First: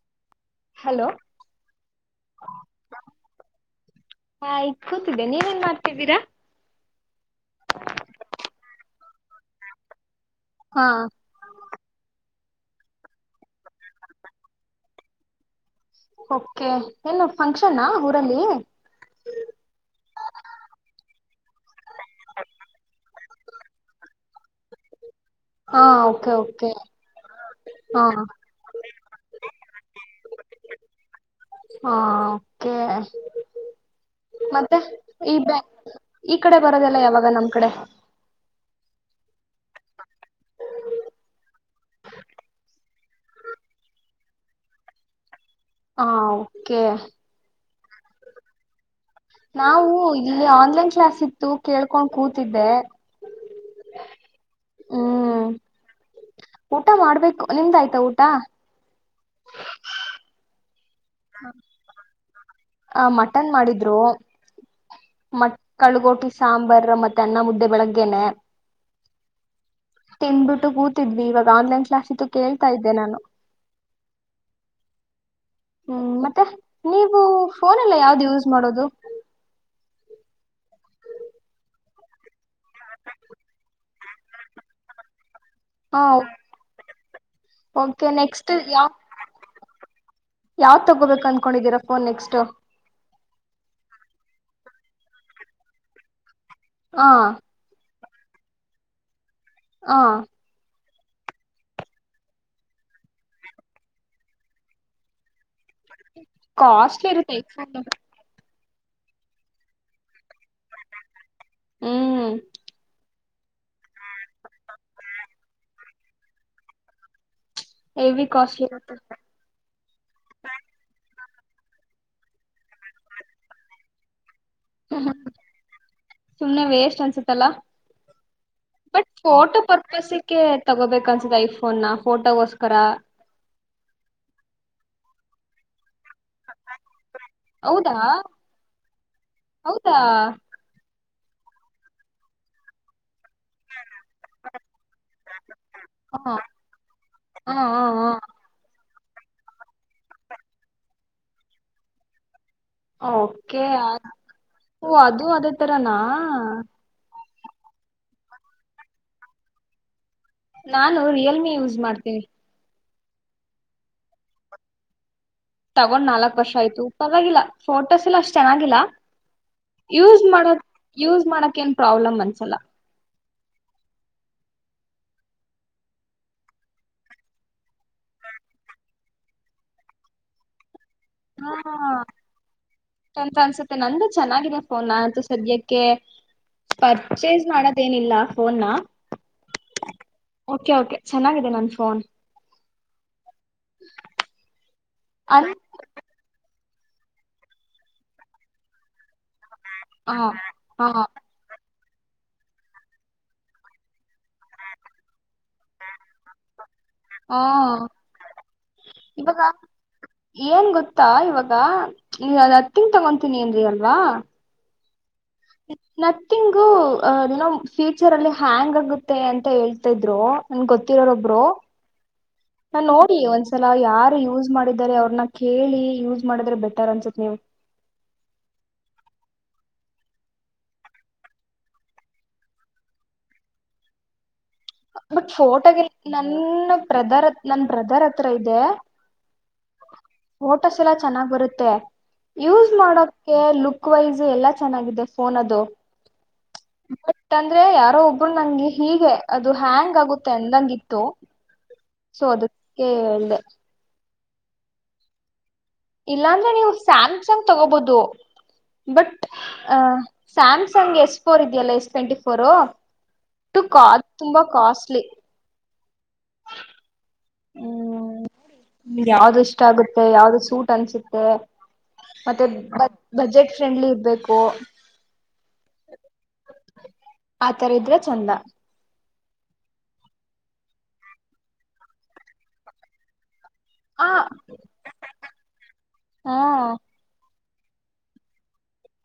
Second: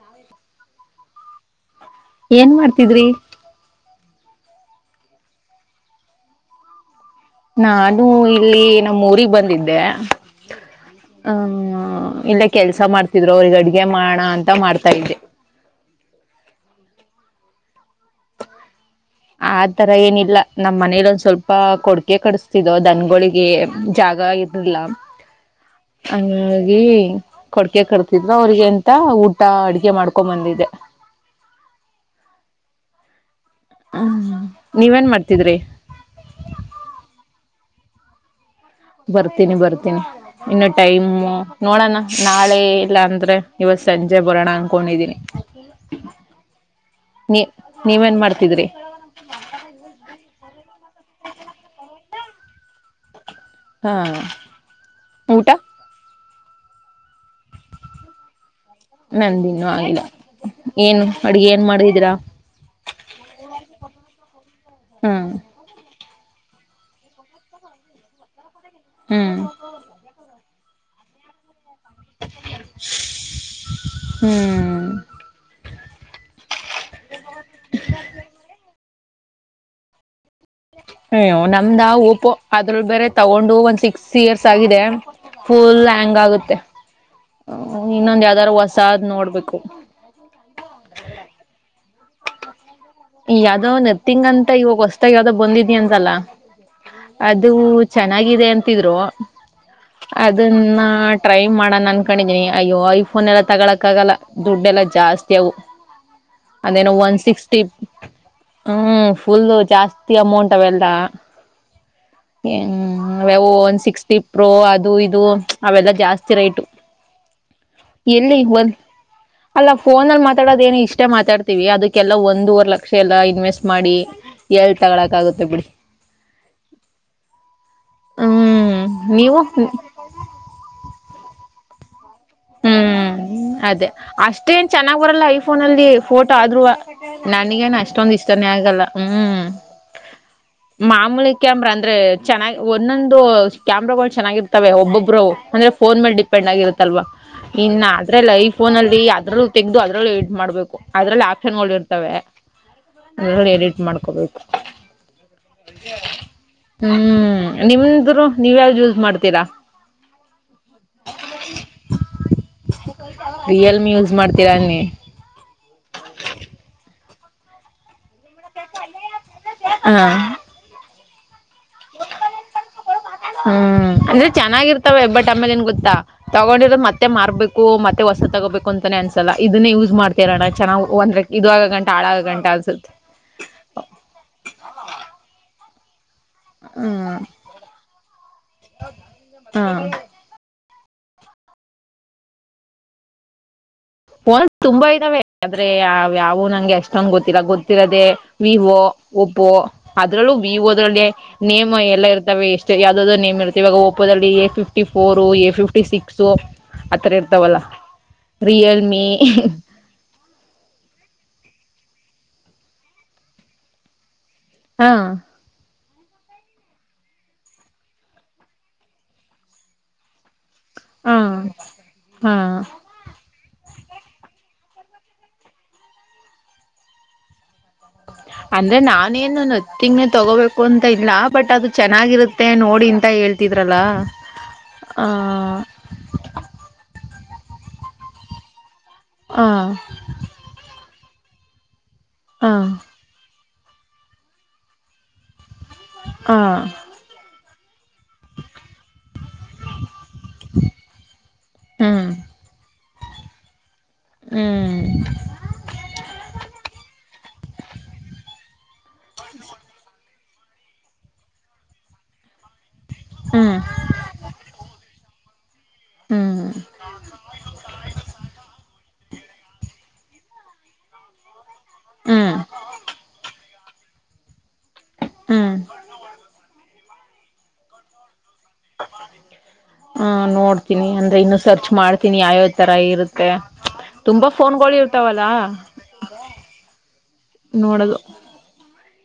ನಾವ ಹಲೋ ಏನ್ ಮಾಡ್ತಿದ್ರಿ ಹಾಯ್ ಕೂತಿದ್ದೆ ನೀವೆನ್ ಮಾಡ್ತಿದ್ದೀರಾ ನಾನು ಇಲ್ಲಿ ನಮ್ಮ ಊರಿಗ್ ಬಂದಿದ್ದೆ ಹಾ ಹ್ ಇಲ್ಲೇ ಕೆಲ್ಸ ಮಾಡ್ತಿದ್ರು ಅವ್ರಿಗೆ ಅಡ್ಗೆ ಮಾಡಣ ಅಂತ ಮಾಡ್ತಾ ಇದೆ ಓಕೆ ಏನು ಫಂಕ್ಷನ್ನ ಊರಲ್ಲಿ ಆ ತರ ಏನಿಲ್ಲ ನಮ್ಮ್ ಮನೇಲಿ ಒಂದ್ ಸ್ವಲ್ಪ ಕೊಡ್ಕೆ ಕಡಿಸ್ತಿದೋ ದನ್ಗಳಿಗೆ ಜಾಗ ಇರ್ಲಿಲ್ಲ ಹಾ ಓಕೆ ಓಕೆ ಹಂಗಾಗಿ ಕೊಡ್ಕೆ ಹಾ ಕರ್ತಿದ್ರು ಅವ್ರಿಗೆ ಎಂತ ಊಟ ಅಡಿಕೆ ಮಾಡ್ಕೊ ಬಂದಿದೆ ಹಾ ಓಕೆ ಮತ್ತೆ ಈ ಮಾಡ್ತಿದ್ರಿ ಈ ಕಡೆ ಬರೋದೆಲ್ಲ ಯಾವಾಗ ನಮ್ ಕಡೆ ಬರ್ತೀನಿ ಬರ್ತೀನಿ ಇನ್ನು ಟೈಮು ನೋಡೋಣ ನಾಳೆ ಇಲ್ಲ ಅಂದ್ರೆ ಇವತ್ ಸಂಜೆ ಬರೋಣ ಅನ್ಕೊಂಡಿದೀನಿ ಹಾ ಓಕೆ ನೀವ ನ್ ಮಾಡ್ತಿದ್ರಿ ನಾವು ಇಲ್ಲಿ ಆನ್ಲೈನ್ ಕ್ಲಾಸ್ ಇತ್ತು ಕೇಳ್ಕೊಂಡ್ ಕೂತಿದ್ದೆ ಹಾ ಹ್ಮ್ ಊಟ ಊಟ ಮಾಡ್ಬೇಕು ನಿಮ್ದ ಆಯ್ತಾ ಊಟ ನಂದಿನ್ನುೂ ಆಗಿಲ್ಲ ಏನು ಅಡ್ಗೆ ಏನ್ ಮಾಡಿದೀರಾ ಆ ಮಟನ್ ಮಾಡಿದ್ರು ಹ್ಮ್ ಮ ಕಳಗೋಟಿ ಸಾಂಬಾರ್ ಮತ್ತೆ ಅನ್ನ ಮುದ್ದೆ ಬೆಳಗ್ಗೆನೆ ಹ್ಮ್ ತಿಂದು ಕೂತಿದ್ವಿವಾಗ ಆನ್ಲೈನ್ ಕ್ಸಿತ ಕೇಳ್ತಾ ಇದ್ದೆ ನಾನು ಹ್ಮ್ ಹ್ಮ್ ಮತ್ತೆ ನೀವು ಫೋನ್ ಎಲ್ಲ ಯಾವ್ದು ಯೂಸ್ ಮಾಡೋದು ಹ ನಮ್ದಾ ಓಪೋ ಅದ್ರ ಬೇರೆ ತಗೊಂಡು ಒಂದ್ ಸಿಕ್ಸ್ ಸೀಯರ್ಸ್ ಆಗಿದೆ ಫುಲ್ ಹ ಆ್ಯಾಂಗ್ ಆಗುತ್ತೆ ಓಕೆ ಇನ್ನೊಂದ ನೆಕ್ಸ್ಟ್ ಯಾವ್ದಾರೂ ಯಾವ ಹೊಸಾದ್ ನೋಡ್ಬೇಕು ಯಾವ್ದ್ ತಗೋಬೇಕು ಅನ್ಕೊಂಡಿದ್ದೀರಾ ನೆಕ್ಸ್ಟ್ ಯಾವ್ದೋ ನೆರ್ತಿಂಗ ಅಂತ ಇವಾಗ ಹೊಸ್ತಾಗ ಯಾವ್ದೋ್ ಬಂದಿದಿ ಅಂತಲ್ಲ ಹ ಅದು ಚೆನ್ನಾಗಿದೆ ಅಂತಿದ್ರು ಹ ಅದನ್ನ ಹ ಟ್ರೈ ಮಾಡನ್ ಅನ್ಕೊಂಡಿದೀನಿ ಅಯ್ಯೋ ಐಫೋನ್ ಎಲ್ಲ ತಗೊಳಕ್ಕ ಆಗಲ್ಲ ದುಡ್ಡೆ ಎಲ್ಲಾ ಜಾಸ್ತಿ ಅವು ಅದೇನೋ ಕಾಸ್ಟ್ಲಿ ಒನ್ ಇರುತ್ತೆ ಸಿಕ್ಸ್ಟಿ ಐಫೋನ್ ಹ್ಮ ಫುಲ್ ಜಾಸ್ತಿ ಅಮೌಂಟ್ ಅವ ಅವೆಲ್ಲ ಹ್ಮ್ ಹ್ಮ ವೆವ ಒನ್ ಸಿಕ್ಸ್ಟಿ ಪ್ರೋ ಅದು ಇದು ಅವೆಲ್ಲ ಜಾಸ್ತಿ ರೇಟ ಹೆವಿ ಎಲ್ಲಿ ಕಾಸ್ಟ್ಲಿ ಒಂದ ಇರುತ್ತೆ ಅಲ್ಲ ಫೋನ್ಲ್ಲಿ ಮಾತಾಡೋದ ಏನು ಇಷ್ಟ ಮಾತಾಡ್ತ ಅದಕ್ಕೆಲ್ಲ ಒಂದೂವರ್ ಲಕ್ಷ ಪಕ್ಷೆ ಎಲ್ಲ ಇನ್ವೆಸ್ಟ್ ಮಾಡಿ ಎಲ್ ತಗಳಕ್ ಆಗುತ್ತೆ ಬಿಡಿ ಸುಮ್ನೆ ವೇಷ್ಟ್ ಅನ್ಸುತ್ತಲ್ಲ ಹ್ಮ್ ಬಟ್ ನೀವು ೋಟೋ ಹ್ಮ್ ಪರ್ಪಸ್ ತಗೋ ತಗೋಬೇಕು ಅನ್ಸುತ್ತೆ ಐಫೋನ್ ನಾ ಹ್ಮ್ ಅದೇ ಅಷ್ಟೇ ನ್ ಚೆನ್ನಾಗ್ ಬರಲ್ಲ ಐಫೋನ್ ಫೋನಲ್ಲಿ ಫೋಟೋ ಆದ್ೂ ನನಗೇನು ಹೌದಾ ಅಷ್ಟೊಂದ ಇಷ್ಟಾನೇ ಆಗಲ್ಲ ಹ್ಮ್ ಹೌದಾ ಮಾಮೂಲಿ ಕ್ಯಾಮ್ರಾ ಅಂದ್ರೆ ಚೆನ್ನಾಗಿ್ ಒಂದೊಂದು ದು ಕ್ಯಾಮ್ರಾಗಗಳು ಚೆನ್ನಾಗಿರ್ತವೆ ಒಬ್ಬೊಬ್ರು ಅಂದ್ರೆ ಫೋನ್ ಮೇಲ್ ಹ ಡಿಪೆಂಡ್ ಆಗಿರುತ್ತಲ್ವಾ ಹ ಹ ಇನ್ನ ಹ ಆದ್ರೆಲ್ಲ ಐಫೋನ್ ಅಲ್ಲಿ ಅದ್ರಲ್ಲೂ ತೆಗೆದು ಅದ್ರಲ್ಲೂ ಎಡಿಟ್ ಮಾಡಬೇಕು ಅದರಲ್ಲಿ ಆಪ್ಷನ್ಗಳು ಇರ್ತವೆ ಅದ್ರಲ್ಲಿ ಓಕೆ ಎಡಿಟ್ ಮಾಡ್ಕೋಬೇಕು ಅದು ಅದೇ ತರನಾ ನಿಮ್ದರು ನೀವ ಯಾವ್ದು ಯೂಸ್ ಮಾಡ್ತೀರಾ ನಾನು ರಿಯಲ್ಮಿ ಯೂಸ್ ಮಾಡ್ತನಿ ಹ ರಿಯಲ್ಮಿ ಯೂಸ್ ಮಾಡ್ತೀರಾ ಅನ್ನಿ ತಗೊಂಡ್ ನಾಲ್ಕಕ್ ವರ್ಷ ಆಯ್ತು ಪರವಾಗಿಲ್ಲ ಫೋಟೋಸ್ ಎಲ್ಲಾ ಅಷ್ಟ ಚೆನ್ನಾಗಿಲ್ಲ ಹ ಯೂಸ್ ಮಾಡೋರು ಯೂಸ್ ಮಾಡೋ ಹ್ಮ್ ಅಂದ್ರೆ ಚೆನ್ನಾಗಿ ಇರ್ತೀರಾ ತ ಬಟ್ ಆಮೇಲೆ ಏನ್ ಗೊತ್ತಾ ತೊಗೊಂಡಿರದು ಮತ್ತೆ ಮಾರಬೇಕು ಮತ್ತೆ ಹೊಸ ತಗೋಬೇಕು ಅಂತಾನೇ ಅನ್ಸಲ್ಲ ಇದನ್ನೇ ಯೂಸ್ ಮಾಡ್ತರೋಣ ಚೆನ್ನಾಗಿ ಹಾ ಚೆನ್ನಾಗಿ ಅನ್ಸುತ್ತೆ ನಂದು ಚೆನ್ನಾಗಿದೆ ಫೋನ್ ನಾನು ಅಂತೂ ಸದ್ಯಕ್ಕೆ ಓಕೆ ಹ್ಮ್ ಪರ್ಚೇಸ್ ಮಾಡದೇನಿಲ್ಲ ಫೋನಾ ಹ್ಮ್ ಓಕೆ ಓಕೆ ಚೆನ್ನಾಗಿದೆ ನನ್ ಫೋನ್ ಪೋನ್ ತುಂಬಾ ಇದಾವೆ ಅಲ್ ಆದ್ರೆ ಅವು ಯಾವು ನಂಗೆ ಅಸ್ಟೊಂದು ಗೊತ್ತಿಲ್ಲ ಗೊತ್ತಿರೋದೆೇ ವಿವೊ ಒಪ್ಪೊ ಹ ಅದ್ರಲ್ಲೂ ಹ ವಿವೋದ್ರಲ್ಲಿ ನೇಮ್ ಎಲ್ಲ ಇರ್ತವೆ ಎಷ್ಟ ಯಾವ್ದಾದೋ ನೇಮ್ ಇರ್ತ ಇವಾಗ ಓಪೋದಲ್ಲಿ A fifty four A fifty six ಆತರ ಹ ಇರ್ತಾವಲ್ಲ ರಿಯಲ್ ಇವಾಗ ಏನ್ ಗೊತ್ತಾ ಇವಾಗ ನೀ ಅದು ನೋಥಿಂಗ್ ತಗೊತೀನಿ ಅಂದ್ರೆ ಅಲ್ವಾ ಹಾ ನಥಿಂಗು ನಮ್ಮ ಫ್ಯೂಚರ್ ಅಲ್ಲಿ ಹ್ಯಾಂಗ್ ಆಗುತ್ತೆ ಅಂತ ಹೇಳ್ತ ಇದ್ರು ನನ್ ಹಾ ಗೊತ್ತಿರೋರೊಬ್ರು ಹಾ ನಾ ನೋಡಿ ಒಂದ್ಸಲ ಯಾರು ಯೂಸ್ ಮಾಡಿದಿದ್ದಾರೆ ಅವ್ರನ್ನ ಕೇಳಿ ಯೂಸ್ ಮಾಡಿದ್ರೆ ಬೆಟರ್ ಅನ್ಸತ್ ನೀವು ಅಂದ್ರೆ ನಾನೇನು ನೊತ್ತಿಂಗ್ನೆೇ ತಗೋಬೇಕು ಅಂತ ಇಲ್ಲ ಬಟ್ ಅದು ಚೆನ್ನಾಗಿರುತ್ತೆ ನೋಡಿಂತ ಹೇಳ್ತಿದ್ರಲ್ಲಾ ಬಟ್ ಫೋಟೋ ಗ್ ನನ್ನ್ ಪ್ರಧರ್ ನನ್ ಬ್ರದರ್ ಹತ್ರ ಇದೆ ಹ ಫೋಟೋಸ್ ಎಲ್ಲ ಚೆನ್ನಾಗ್ ಬರುತ್ತೇ ಯೂಸ್ ಮಾಡಕ್ ಕೆ ಲುಕ್ ವೈಸ್ ಎಲ್ಲಾ ಚೆನ್ನಾಗಿದೆ. ಓನದು ಆ ಇವಾಗ್ ತಾನ್ [unintelligible] ಯಾರೂ ಒಬ್ರು ನಂಗೆ ಹೀಗೆ ಅದು ಹ್ಯಾಂಗ್ ಆಗುತ್ತೆ ಅಂದಂಗಿತ್ತು ಹ್ಮ್ ಸೊ ಅದಕ್ಕೆ ಹೇಳ್ದೆ ಹ್ಮ್ ಇಲ್ಲಾ ಅಂದ್ರೆ ನೀವು ಸ್ಯಾಮ್ಸಂಗ್ ತಗೋಬೊದು ಬಟ್ ಆ ಸ್ಯಾಮ್ಸಂಗ್ ಎಸ್ ಫೋರ್ ಇದೆಯಲ್ಲ ಎಸ್ ಟ್ವೆಂಟಿ ಫೋರ್ ಹ್ಮ್ ತುಕಾ-ತುಂಬಾ ಕಾಸ್ಟ್ಲಿ ಹ್ಮ್ ಹ್ಮ್ ಯಾವ್ದು ಇಷ್ಟ ಆಗುತ್ ಯಾವ್ದು ಸೂಟ್ ಅನ್ಸುತ್ತೆ ಹ್ಮ್ ಮತ್ತೆ ಬಜ್ ಬಜೆಟ್ ಫ್ರೆಂಡ್ಲಿ ಇರ್ಬೇಕು ಹ್ಮ್ ಆತರ ಇದ್ರೆ ಚಂದ ಹ ನೋಡ್ತೀನಿ ಅಂದ್ರೆ ಇನ್ನು ಸರ್ಚ್ ಮಾಡ್ತೀನಿ ಯಾವ್ಯಾವ್ ತರ ಇರುತ್ತೆ ಆ ತುಂಬಾ ಫೋನ್ಗಳು ಇರ್ತವಲ್ಲಾ ಹಾ ನೋಡದು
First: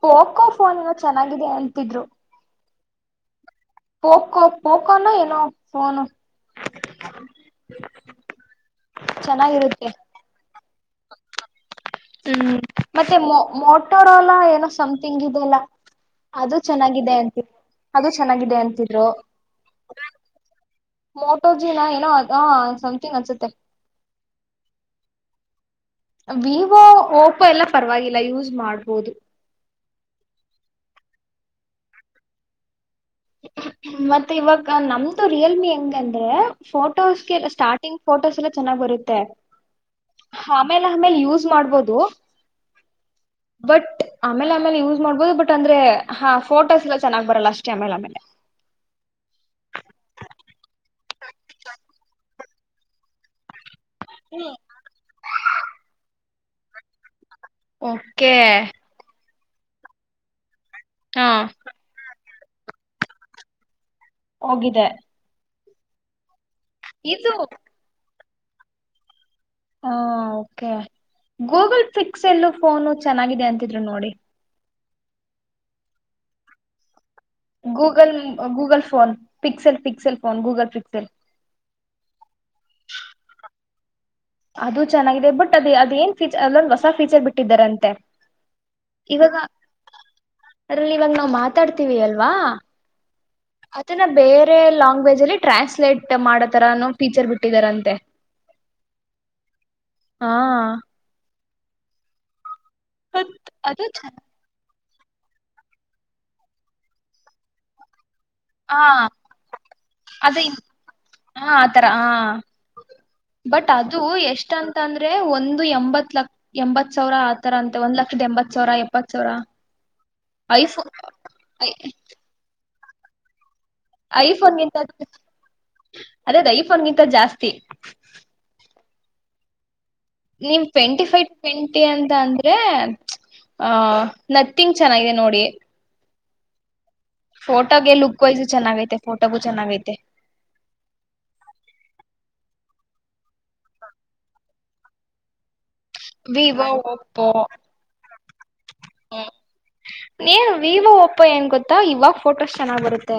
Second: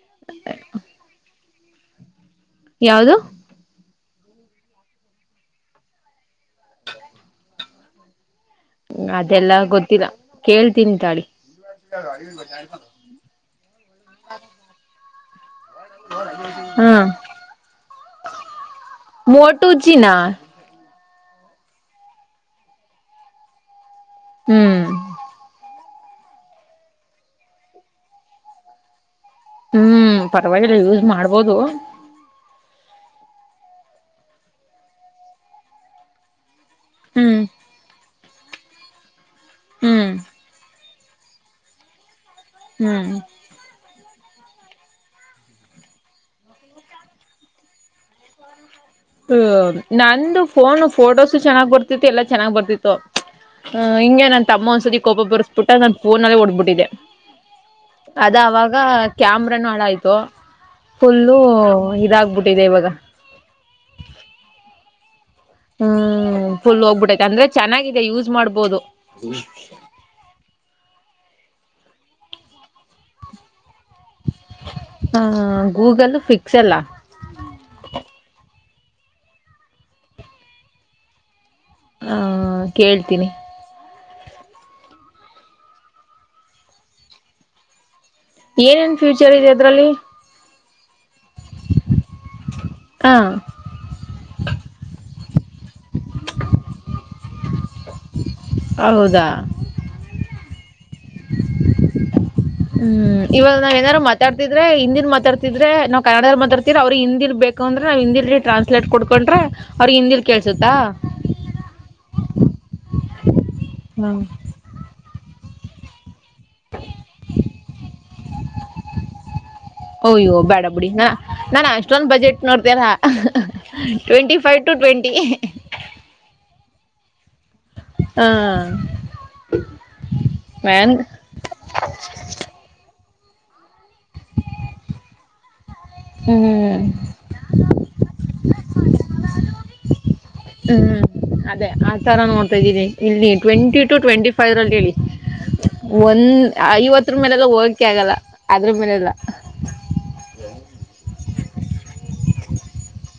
ಪೋಕೋ ಫೋನ್ ಏನೋ ಚೆನ್ನಾಗ್ ಅದೇ ಅಂತಿದ್ರು ಯಾವ್ದು ಪೊಕೋ ಪೊಕೋ ನೊ ಏನೋ ಫೋನು ಅದೆಲ್ಲಾ ಚೆನ್ನಾಗಿರುತ್ತೆ ಗೊತ್ತಿಲ್ಲಾ ಕೇಳ್ತೀನಿ ತಾಳಿ ಹ್ಮ್ ಮತ್ತೆ ಮೊ ಮೋಟೋರೋಲಾ ಏನೋ ಸಂ ತೆಂಗಿದೆಲಾ ಅದು ಹಾ ಚೆನ್ನಾಗಿದೆ ಅಂತಿ ಅದು ಚೆನ್ನಾಗಿದೆ ಅಂತಿದ್ರು ಮೋಟು ಜಿನ ಮೋಟೋಜಿನ ಏನೋ ಆ ಸಂತಿಂಗ್ ಅನ್ಸುತ್ತೆ ಹ್ಮ್ ವಿವೋ ಓಪೋ, ಎಲ್ಲ ಪರವಾಗಿಲ್ಲ ಯೂಸ್ ಮಾಡ್ಬೋದು ಹ್ಮ್ ಪರವಾಗಿಲ್ಲ ಯೂಸ್ ಮಾಡ್ಬೋದು ಮತ್ತೆ ಇವಾಗ ನಮ್ದು ರಿಯಲ್ಮಿ ಹೆಂಗಂದ್ರೆ, ಫೋಟೋಸ್ಗೆ ಹ್ಮ್ ಸ್ಟಾರ್ಟಿಂಗ್ ಫೋಟೋಸ್ ಎಲ್ಲ ಚೆನ್ನಾಗಿ ಬರುತ್ತೆ. ಹ್ಮ್ ಆಮೇಲೆ ಆಮೇಲೆ ಯೂಸ್ ಮಾಡ್ಬೋದು, ಹ್ಮ್ ಬಟ್ ಆಮೇಲೆ ಆಮೇಲೆ ಯುಸ್ ಮಾಡ್ಬೋದು ಬಟ್ ಅಂದ್ರೆ ಹಾ ಫೋಟೋಸ್ ಎಲ್ಲ ಚೆನ್ನಾಗಿ ಬರಲ್ಲ ಅಷ್ಟೇ ಆಮೇಲೆ, ಹ ನಂದು ಫೋನ್ ಫೋಟೋಸು ಚೆಾಗ್ ಬರ್ತ್ತತಿ ಎಲ್ಲಾ ಚೆನ್ನಾಗ್ ಬರ್ತಿತ್ತು, ಹ ಹಿಂಗೇ ತಮ್ಮ ಒಂದ್ಸತಿ ಕೋಪ ಬರಿಸ್ಬಿಟ್ಟ, ನನ್ ಫೋನ್ಲ್ಲೇ ಹೊಡೆದು ಬಿಟ್ಟೆ. ಬಿಟ್ಟಿದೆ ಓಕೆ ಅದ ಆವಾಗ ಕ್ಯಾಮ್ರಾನೂ ಹಾಳಾಯಿತು, ಹಾ ಫುಲ್ಲು ಇದಾಗ್ಬಿಟ್ಟು ಇದೆ ಇವಾಗ ಹೋಗಿದೆ ಹ್ಮ ಫುಲ್ ಹೋಗ್ಬಿೈ, ಇದು ಅಂದ್ರೆ ಚಾನ್ನಾಗಿದೆ ಯೂಸ್ ಮಾಡ್ಬೋದು. ಹಾ ಕೆ ಗೂಗಲ್ ಫಿಕ್ಸ್ ಎಲ್ಲೂ ಫೋನು ಚೆನ್ನಾಗಿದೆ ಅಂತ [inaudible] ನೋಡಿ. ಹಾ ಗೂಗಲ್ ಫಿಕ್ಸ್ ಎಲ್ಳ್? Google Google phone fix fix phone Google pixel ಹ ಹ ಕೇಳ್ತೀನಿ. ಅದು ಚೆನ್ನಾಗಿದೆ, ಬಟ್ ಅದೇ ಅದ ಏನ್ ಫೀಚರ್ ಅಲ್ಲೊಂದು ಹೊಸ ಫೀಚರ್ ಬಿಟ್ಟಿದ್ದಾರಂತೆ. ಏನೇನ್ ಇವಾಗ ಫ್ಯೂಚರ್ ಇದೆ ಅದ್ರಲ್ಲಿ ಅದ್ರಲ್ಲಿ ಇವಾಗ ನಾವು ಮಾತಾಡ್ತೀವಿ ಅಲ್ವಾ ಹ ಅದನ್ನ ಬೇರೆ ಲಲ್ಾಂಗ್ವೇಜ್ ಅಲ್ಲಿ ಟ್ರಾನ್ಸ್ಲೇಟ್ ಮಾಡತರನೋ ಟೀಚರ್ ಬಿಟ್ಟಿದಾರಂತೆ. ಹೌದಾ ಹಾ ಹ್ಮ್ ಇವಾಗ್ ನಾವ್ ಅದು ಏನಾರು ಮಾತಾಡ್ತಿದ್ರೆ ಹಿಂದಿ ಮಾತಾಡ್ತಿದ್ರೆ ನಾವ್ ಕನ್ನಡ್ದಲ್ ಮಾತಾಡ್ತಿದ್ರೆ ಅವ್ರ್ ಹಿಂದಿಲ್ ಬೇಕುಂದ್ರೆ ನಾವ್ ಹಿಂದಿ ಲಿ ಹಾ ಟ್ರಾನ್ಸ್ಲೇಟ್ ಕೊಡ್ಕೊಂಡ್ರೆ ಅವ್ರ್ ಗ್ ಹಿಂದಿಲ್ ಅದು ಕೇಳ್ಸುತ್ತಾ? ಹಾ ಆತರ ಹ ಬಟ್ ಅದು ಎಷ್ಟ್ ಅಂತ ಅಂದ್ರೆ ಒಂದ್ ಅದು ಎಂಬತ್ ಲಕ್ ಎಂಬತ್ ಸಾವ್ರ ಆತರ ಅಂತೆ ಒಂದ್ ಲಕ್ಷದ ಎಂಬತ್ ಸಾವ್ರ ಎಪ್ಪತ್ ಸಾವ್ರ ಅಯ್ಯೋ ಐ ಬೇಡ ಫೋ ಬಿಡಿ ನಾ ನಾನ್ ಐ ಅಷ್ಟೊಂದ್ budget [unintelligible] twenty five to twenty phone ಗಿಂತ ಜಾಸ್ತಿ ಹಾ [inaudible] ನೀವ್ ಮ್ಯಾನ್ ಟ್ವೆಂಟಿ ಫೈವ್ ಟ್ವೆಂಟಿ ಅಂತ ಅಂದ್ರೆ ಆ ನತ್ತಿಂಗ್ ಚೆನ್ನಾಗಿದೆ ನೋಡಿ. ಹ್ಮ್ ಫೋಟೋಗೆ ಲುಕ್ ವೈಸು ಚೆನ್ನಾಗೈತೆ ಫೋಟೋಗೂ ಚೆನ್ನಾಗೈತೆ ಹ್ಮ್ ಅದೇ ಆ ತರ ನೋಡ್ತಾ ಇದ್ದೀನಿ ಇಲ್ಲಿ ಟ್ವೆಂಟಿ ಟು ಟ್ವೆಂಟಿ ಫೈವ್ ರಲ್ಲಿ ಹೇಳಿ. ಒಂದ್ ವಿವೋ ಐವತ್ರ್ ಓಪೋ ಮೇಲೆಲ್ಲ ಹೋಗಕೆ ಆಗಲ್ಲ ಅದ್ರ್ ಮೇಲೆಲ್ಲ ಏನ್ ವಿವೋ ಓಪೋ ಏನ್ ಗೊತ್ತಾ ಇವಾಗ್ ಫೋಟೋಸ್ ಚೆನ್ನಾಗ್ ಬರುತ್ತೆ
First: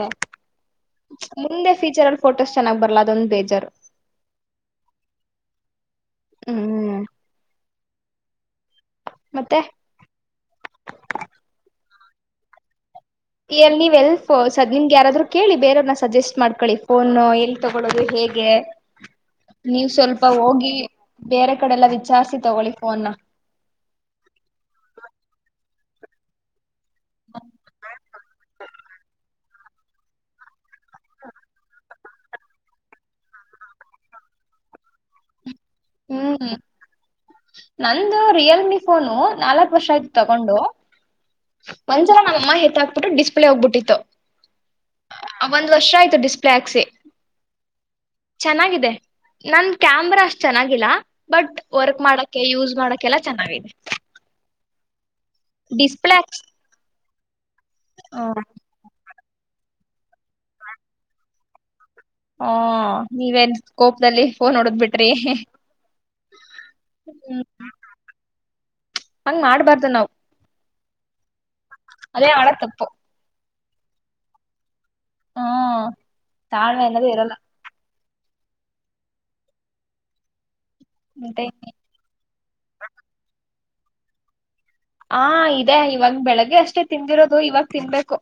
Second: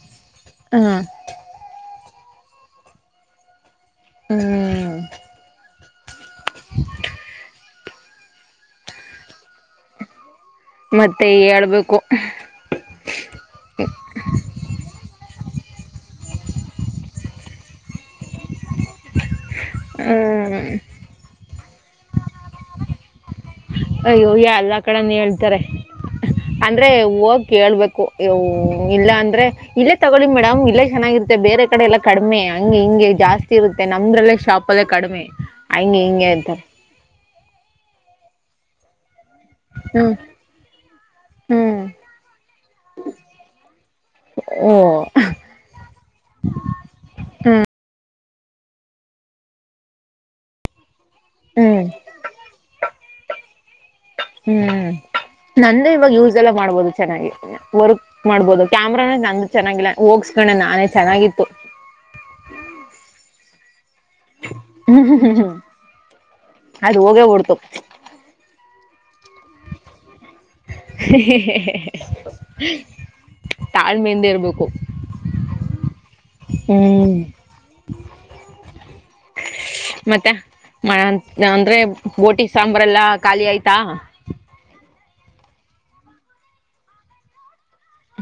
ಹ್ಮ್ ಮುಂದೆ ಫೀಚರಲ್ ಫೋಟೋಸ್ ಚೆನ್ನಾಗ್ ಬರಲ್ಲ ಅದೊಂದ್ ಬೇಜಾರು ಹ್ಮ್ ಹ್ಮ್ ಮತ್ತೆ? ಮತ್ತೆ ಹೇಳ್ಬೇಕು. ಎಲ್ ನೀವ್ ಎಲ್ ಫೋ ಸ ನಿಮ್ಗ್ ಯಾರಾದ್ರು ಕೇಳಿ ಬೇರೆಯವ್ರ್ ನ ಸಜೆಸ್ಟ್ ಮಾಡ್ಕಳ್ಳಿ ಫೋನ್ ಎಲ್ ತಗೊಳ್ಳೋದು ಹೇಗ್ ಗೆ ನೀವ್ ಸ್ವಲ್ಪ ಹ್ಮ್ ಹೋಗಿ ಬೇರೆ ಕಡೆಲ್ಲಾ ವಿಚಾರ್ಸಿ ತಗೊಳ್ಳಿ ಫೋನ ಅಯ್ಯೋ ಎಲ್ಲ ಕಡೆನೂ [inaudible] ಅಂದ್ರೆ ಹೋಗ್ ಕೇಳ್ಬೇಕು ಯೌ ಇಲ್ಲ ಅಂದ್ರೆ ಇಲ್ಲೇ ತಗೊಳ್ಳಿ ಮೇಡಮ್ ಇಲ್ಲೇ ಚೆನ್ನಾಗಿರುತ್ತೆ ಬೇರೆ ಕಡೆ ಎಲ್ಲಾ ಕಡಿಮೆ ಹಂಗೆ ಹಿಂಗೆ ಜಾಸ್ತಿ ಇರುತ್ತೆ ನಮ್ದ್ರಲ್ಲೇ ಶಾಪ್ ಅಲ್ಲೇ ಕಡಿಮೆ. ಹಂಗೆ ಹಿಂಗೆ ಹ್ಮ್ ಅಂತಾರೆ ನಂದು ರಿಯಲ್ [unintelligible] ಫೋನು. ನಾಲಕ್ ವರ್ಷ ಹ್ಞೂ ಆಯ್ತು ತಗೊಂಡು, ಹ್ಞೂ ಒಂದ್ಸಲ ನಮ್ಮಮ್ಮ ಎತ್ ಹಾಕ್ಬಿಟ್ಟು ಡಿಸ್ಪ್ಲೇ ಹೋಗ್ಬಿಟ್ಟಿತ್ತು. ಓ ಒಂದ್ ವರ್ಷ ಆಯ್ತು ಡಿಸ್ಪ್ಲೇ ಹಾಕ್ಸಿ. ಹ್ಞೂ ಚೆನ್ನಾಗಿದೆ ನನ್ ಕ್ಯಾಮ್ರಾ ಅಷ್ಟು ಚೆನ್ನಾಗಿಲ್ಲ ಬಟ್ ಹ್ಞೂ ವರ್ಕ್ ಮಾಡಕ್ಕೆೆ ಯೂಸ್ ಮಾಡಕ್ಕೆಲ್ಲ ಚೆನ್ನಾಗೈತಿ ಹ್ಮ್ ನಂದೇ ಇವಾಗ ಡಿಸ್ಪ್ಲೇ ಯೂಸ್ ಹಾಕ್ಸ್ ಎಲ್ಲಾ ಮಾಡ್ಬೋದು ಚೆನ್ನಾಗಿೀನ ವರ್ಕ್ ಹ ಮಾಡ್ಬೋದು ಕ್ಯಾಮ್ರ ನ ಚೆನ್ನಾಗಿಲ್ಲ ಹೋಗಸ್ಕಣ ನಾನೇ ಚೆನ್ನಾಗಿತ್ತು ಹಾ ನೀವೆನ್ ಕೋಪ್ಲ್ಲಿ ಫೋನ್ ಹೊಡದ್ ಹ್ಮ್ ಬಿಟ್ರಿ ಹ್ಮ್ ಹ್ಮ್ ಅದು ಹೋಗೇ ಹೊಡ್ತು ಹಂಗ್ ಮಾಡ್ಬಾರ್ದು ನಾವು ಹ ಹ ಅದೇ ಮಾಡೋ ತಪ್ಪು ತಾಳ್ಮೆಯಿಂದ ಇರಬೇಕು ತಾಳ್ಮೆಯಿಂದನು ಇರಲ್ಲ ಮತ್ತೆ ಮ ಮತ್ತೆ ಅಂದ್ರೆ ಬೋಟಿ ಸಾಂಬ್ರ ಎಲ್ಲಾ ಖಾಲಿ ಆಯ್ತು ತ್ತಾ ಹಾ ಇದೆ ಇವಾಗ ಬೆಳಗ್ಗೆ ಅಷ್ಟೇ ತಿಂದಿರೋದು ಇವಾಗ ತಿನ್ಬೇಕು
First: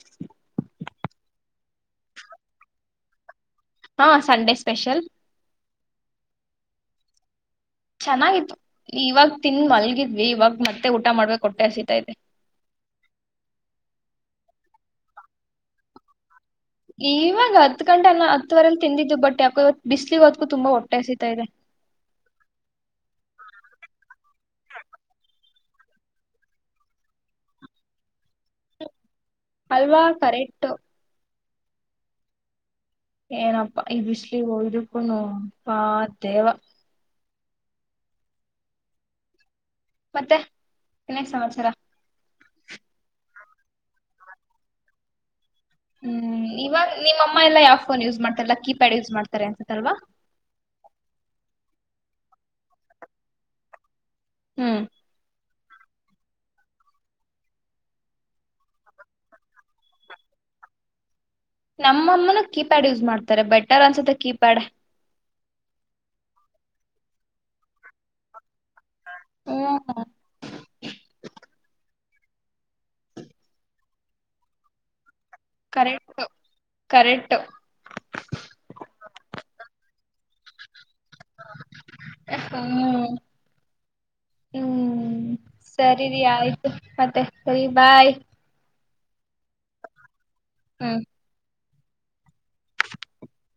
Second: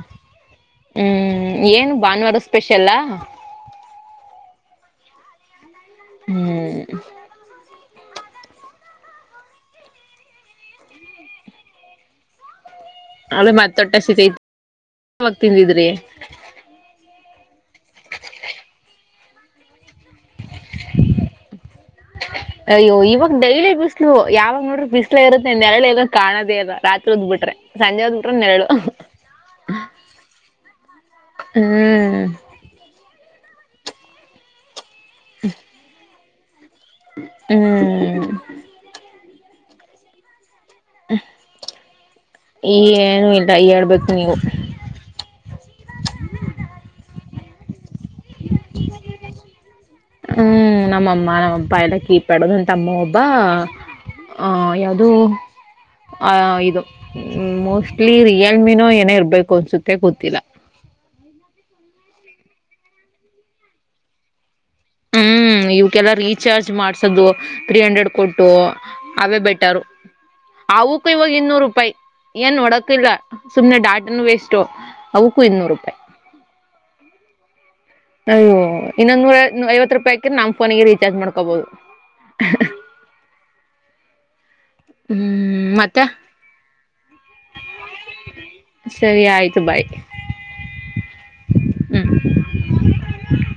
ಹ್ಮ್ ಏನು ಭಾನುವಾರ ಸ್ಪೆಷಲ್ [unintelligible] ಹಾ ಸಂಡೇ ಸ್ಪೆಷಲ್ ಹ್ಮ್ ಚೆನ್ನಾಗಿತ್ತು ಇವಾಗ ತಿಂದು ಮಲ್ಗಿದ್ವಿ ಇವಾಗ ಮತ್ತೆ ಊಟ ಮಾಡ್ಬೇಕಕ್ ಕೊಟ್ಟೆ ಆಸೀತ ಇತೆ [unintelligible] ಕ [unintelligible] ಬಿಸಿಲು ಇವತ್ತು ತುಂಬಾ ಹೊಟ್ಟೆ ಹಸಿತ ಇದೆ ಅಯ್ಯೋ ಇವಾಗ ಡೈಲಿ ಬಿಸಿಲು ಯಾವಾಗ ನೋಡ್ರೆ ಬಿಸಿಲು ಇರುತ್ತೆ ನೆರಳು ಇರೋದು ಕಾಣೋದೇ ಅಲ್ಲ ರಾತ್ರಿ ಹೊತ್ತು ಬಿಟ್ರೆ ಸಂಜೆ ಬಿಟ್ರೆ ನೆರಳು ಅಲ್ವಾ ಕರೆಕ್ಟು ಹ್ಮ್ ಏನಪ್ಪಾ ಈ ಬಿಸಿಲು ಹೋಯು ಕೋ ಪಾತ್ [unintelligible] ದೇವ ಹ್ಮ್ ಮತ್ತೆ ಇನ್ನೇನ್ ಸಮಾಚಾರ ಈ ಏನು ಇಲ್ಲ. ಹೇಳ್ಬೇಕು ನೀವು ಹ್ಮ್ ಇವಾಗ ನಿಮ್ಮಮ್ಮ ಎಲ್ಲಾ ಯಾವ್ ಫೋನ್ ಯೂಸ್ ಮಾಡ್ತಾರಲ್ಲ, ಕೀಪ್ಯಾಡ್ ಯೂಸ್ ಮಾಡ್ತಾರೆ ಅನ್ಸತಲ್ವಾ? ಹ್ಮ್, ನಮ್ಮಮ್ಮ ನಮ್ಮಪ್ಪ ಎಲ್ಲ ಕೀಪೆಡುದು ಒ ತಮ್ಮ ಒಬ್ಬ ಹ ಹ್ಮ್ ಯಾವುದು ಆ ಇದು ಮೋಸ್ಟ್ಲಿ ರಿಯಲ್ಮಿನೋ ಏನೇ ಇರ್ಬೇಕು ಅನ್ಸುತ್ತೆ ಗೊತ್ತಿಲ್ಲ. ನಮ್ಮಮ್ಮನ ಕೀಪ್ಯಾಡ್ ಯೂಸ್ ಮಾಡ್ತಾರೆ ಬೆಟರ್ ಅನ್ಸುತ್ತೆ ಕೀಪ್ಯಾಡ್. ಹ್ಮ್, ಇವಕ್ಕೆಲ್ಲ ರೀಚಾರ್ಜ್ ಮಾಡ್ಸೋದು ತ್ರ್ರೀ ಹಂಡ್ರೆಡ್ ಕೊಟ್ಟು ಅವೇ ಬೆಟರು ಹ್ಮ್ ಆಕ್ಕೂ ಇವಾಗ ಇನ್ನೂರು ರೂಪಾಯಿ. ಏನ್ ನೋಡಕ್ ಇಲ್ವಾ ಸುಮ್ನೆ ಡಾಟನು ವೇಸ್ಟ್ು. ಕರೆಕ್ಟ್ು ಕರೆಕ್ಟ್ ಅಯ್ಯೋ ಇನ್ನೊಂದ ನೂರ ಐವತ್ತು ರೂಪಾಯಿಕಿ ನಮ್ ಫನ ರೀಚಾರ್ಜ್ ಚಾರ್ಜ್ ಮಾಡ್ಕೋಬೋದು ಹ್ಮ್ ಹ್ಮ್ ಸರಿರಿ ಆಯ್ತು, ಮತ್ತೆ ಸರಿ ಬಾಯ್ ಸರಿ ಆಯ್ತು ಬಾಯ್. ಹ್ಮ್ ಹ್ಮ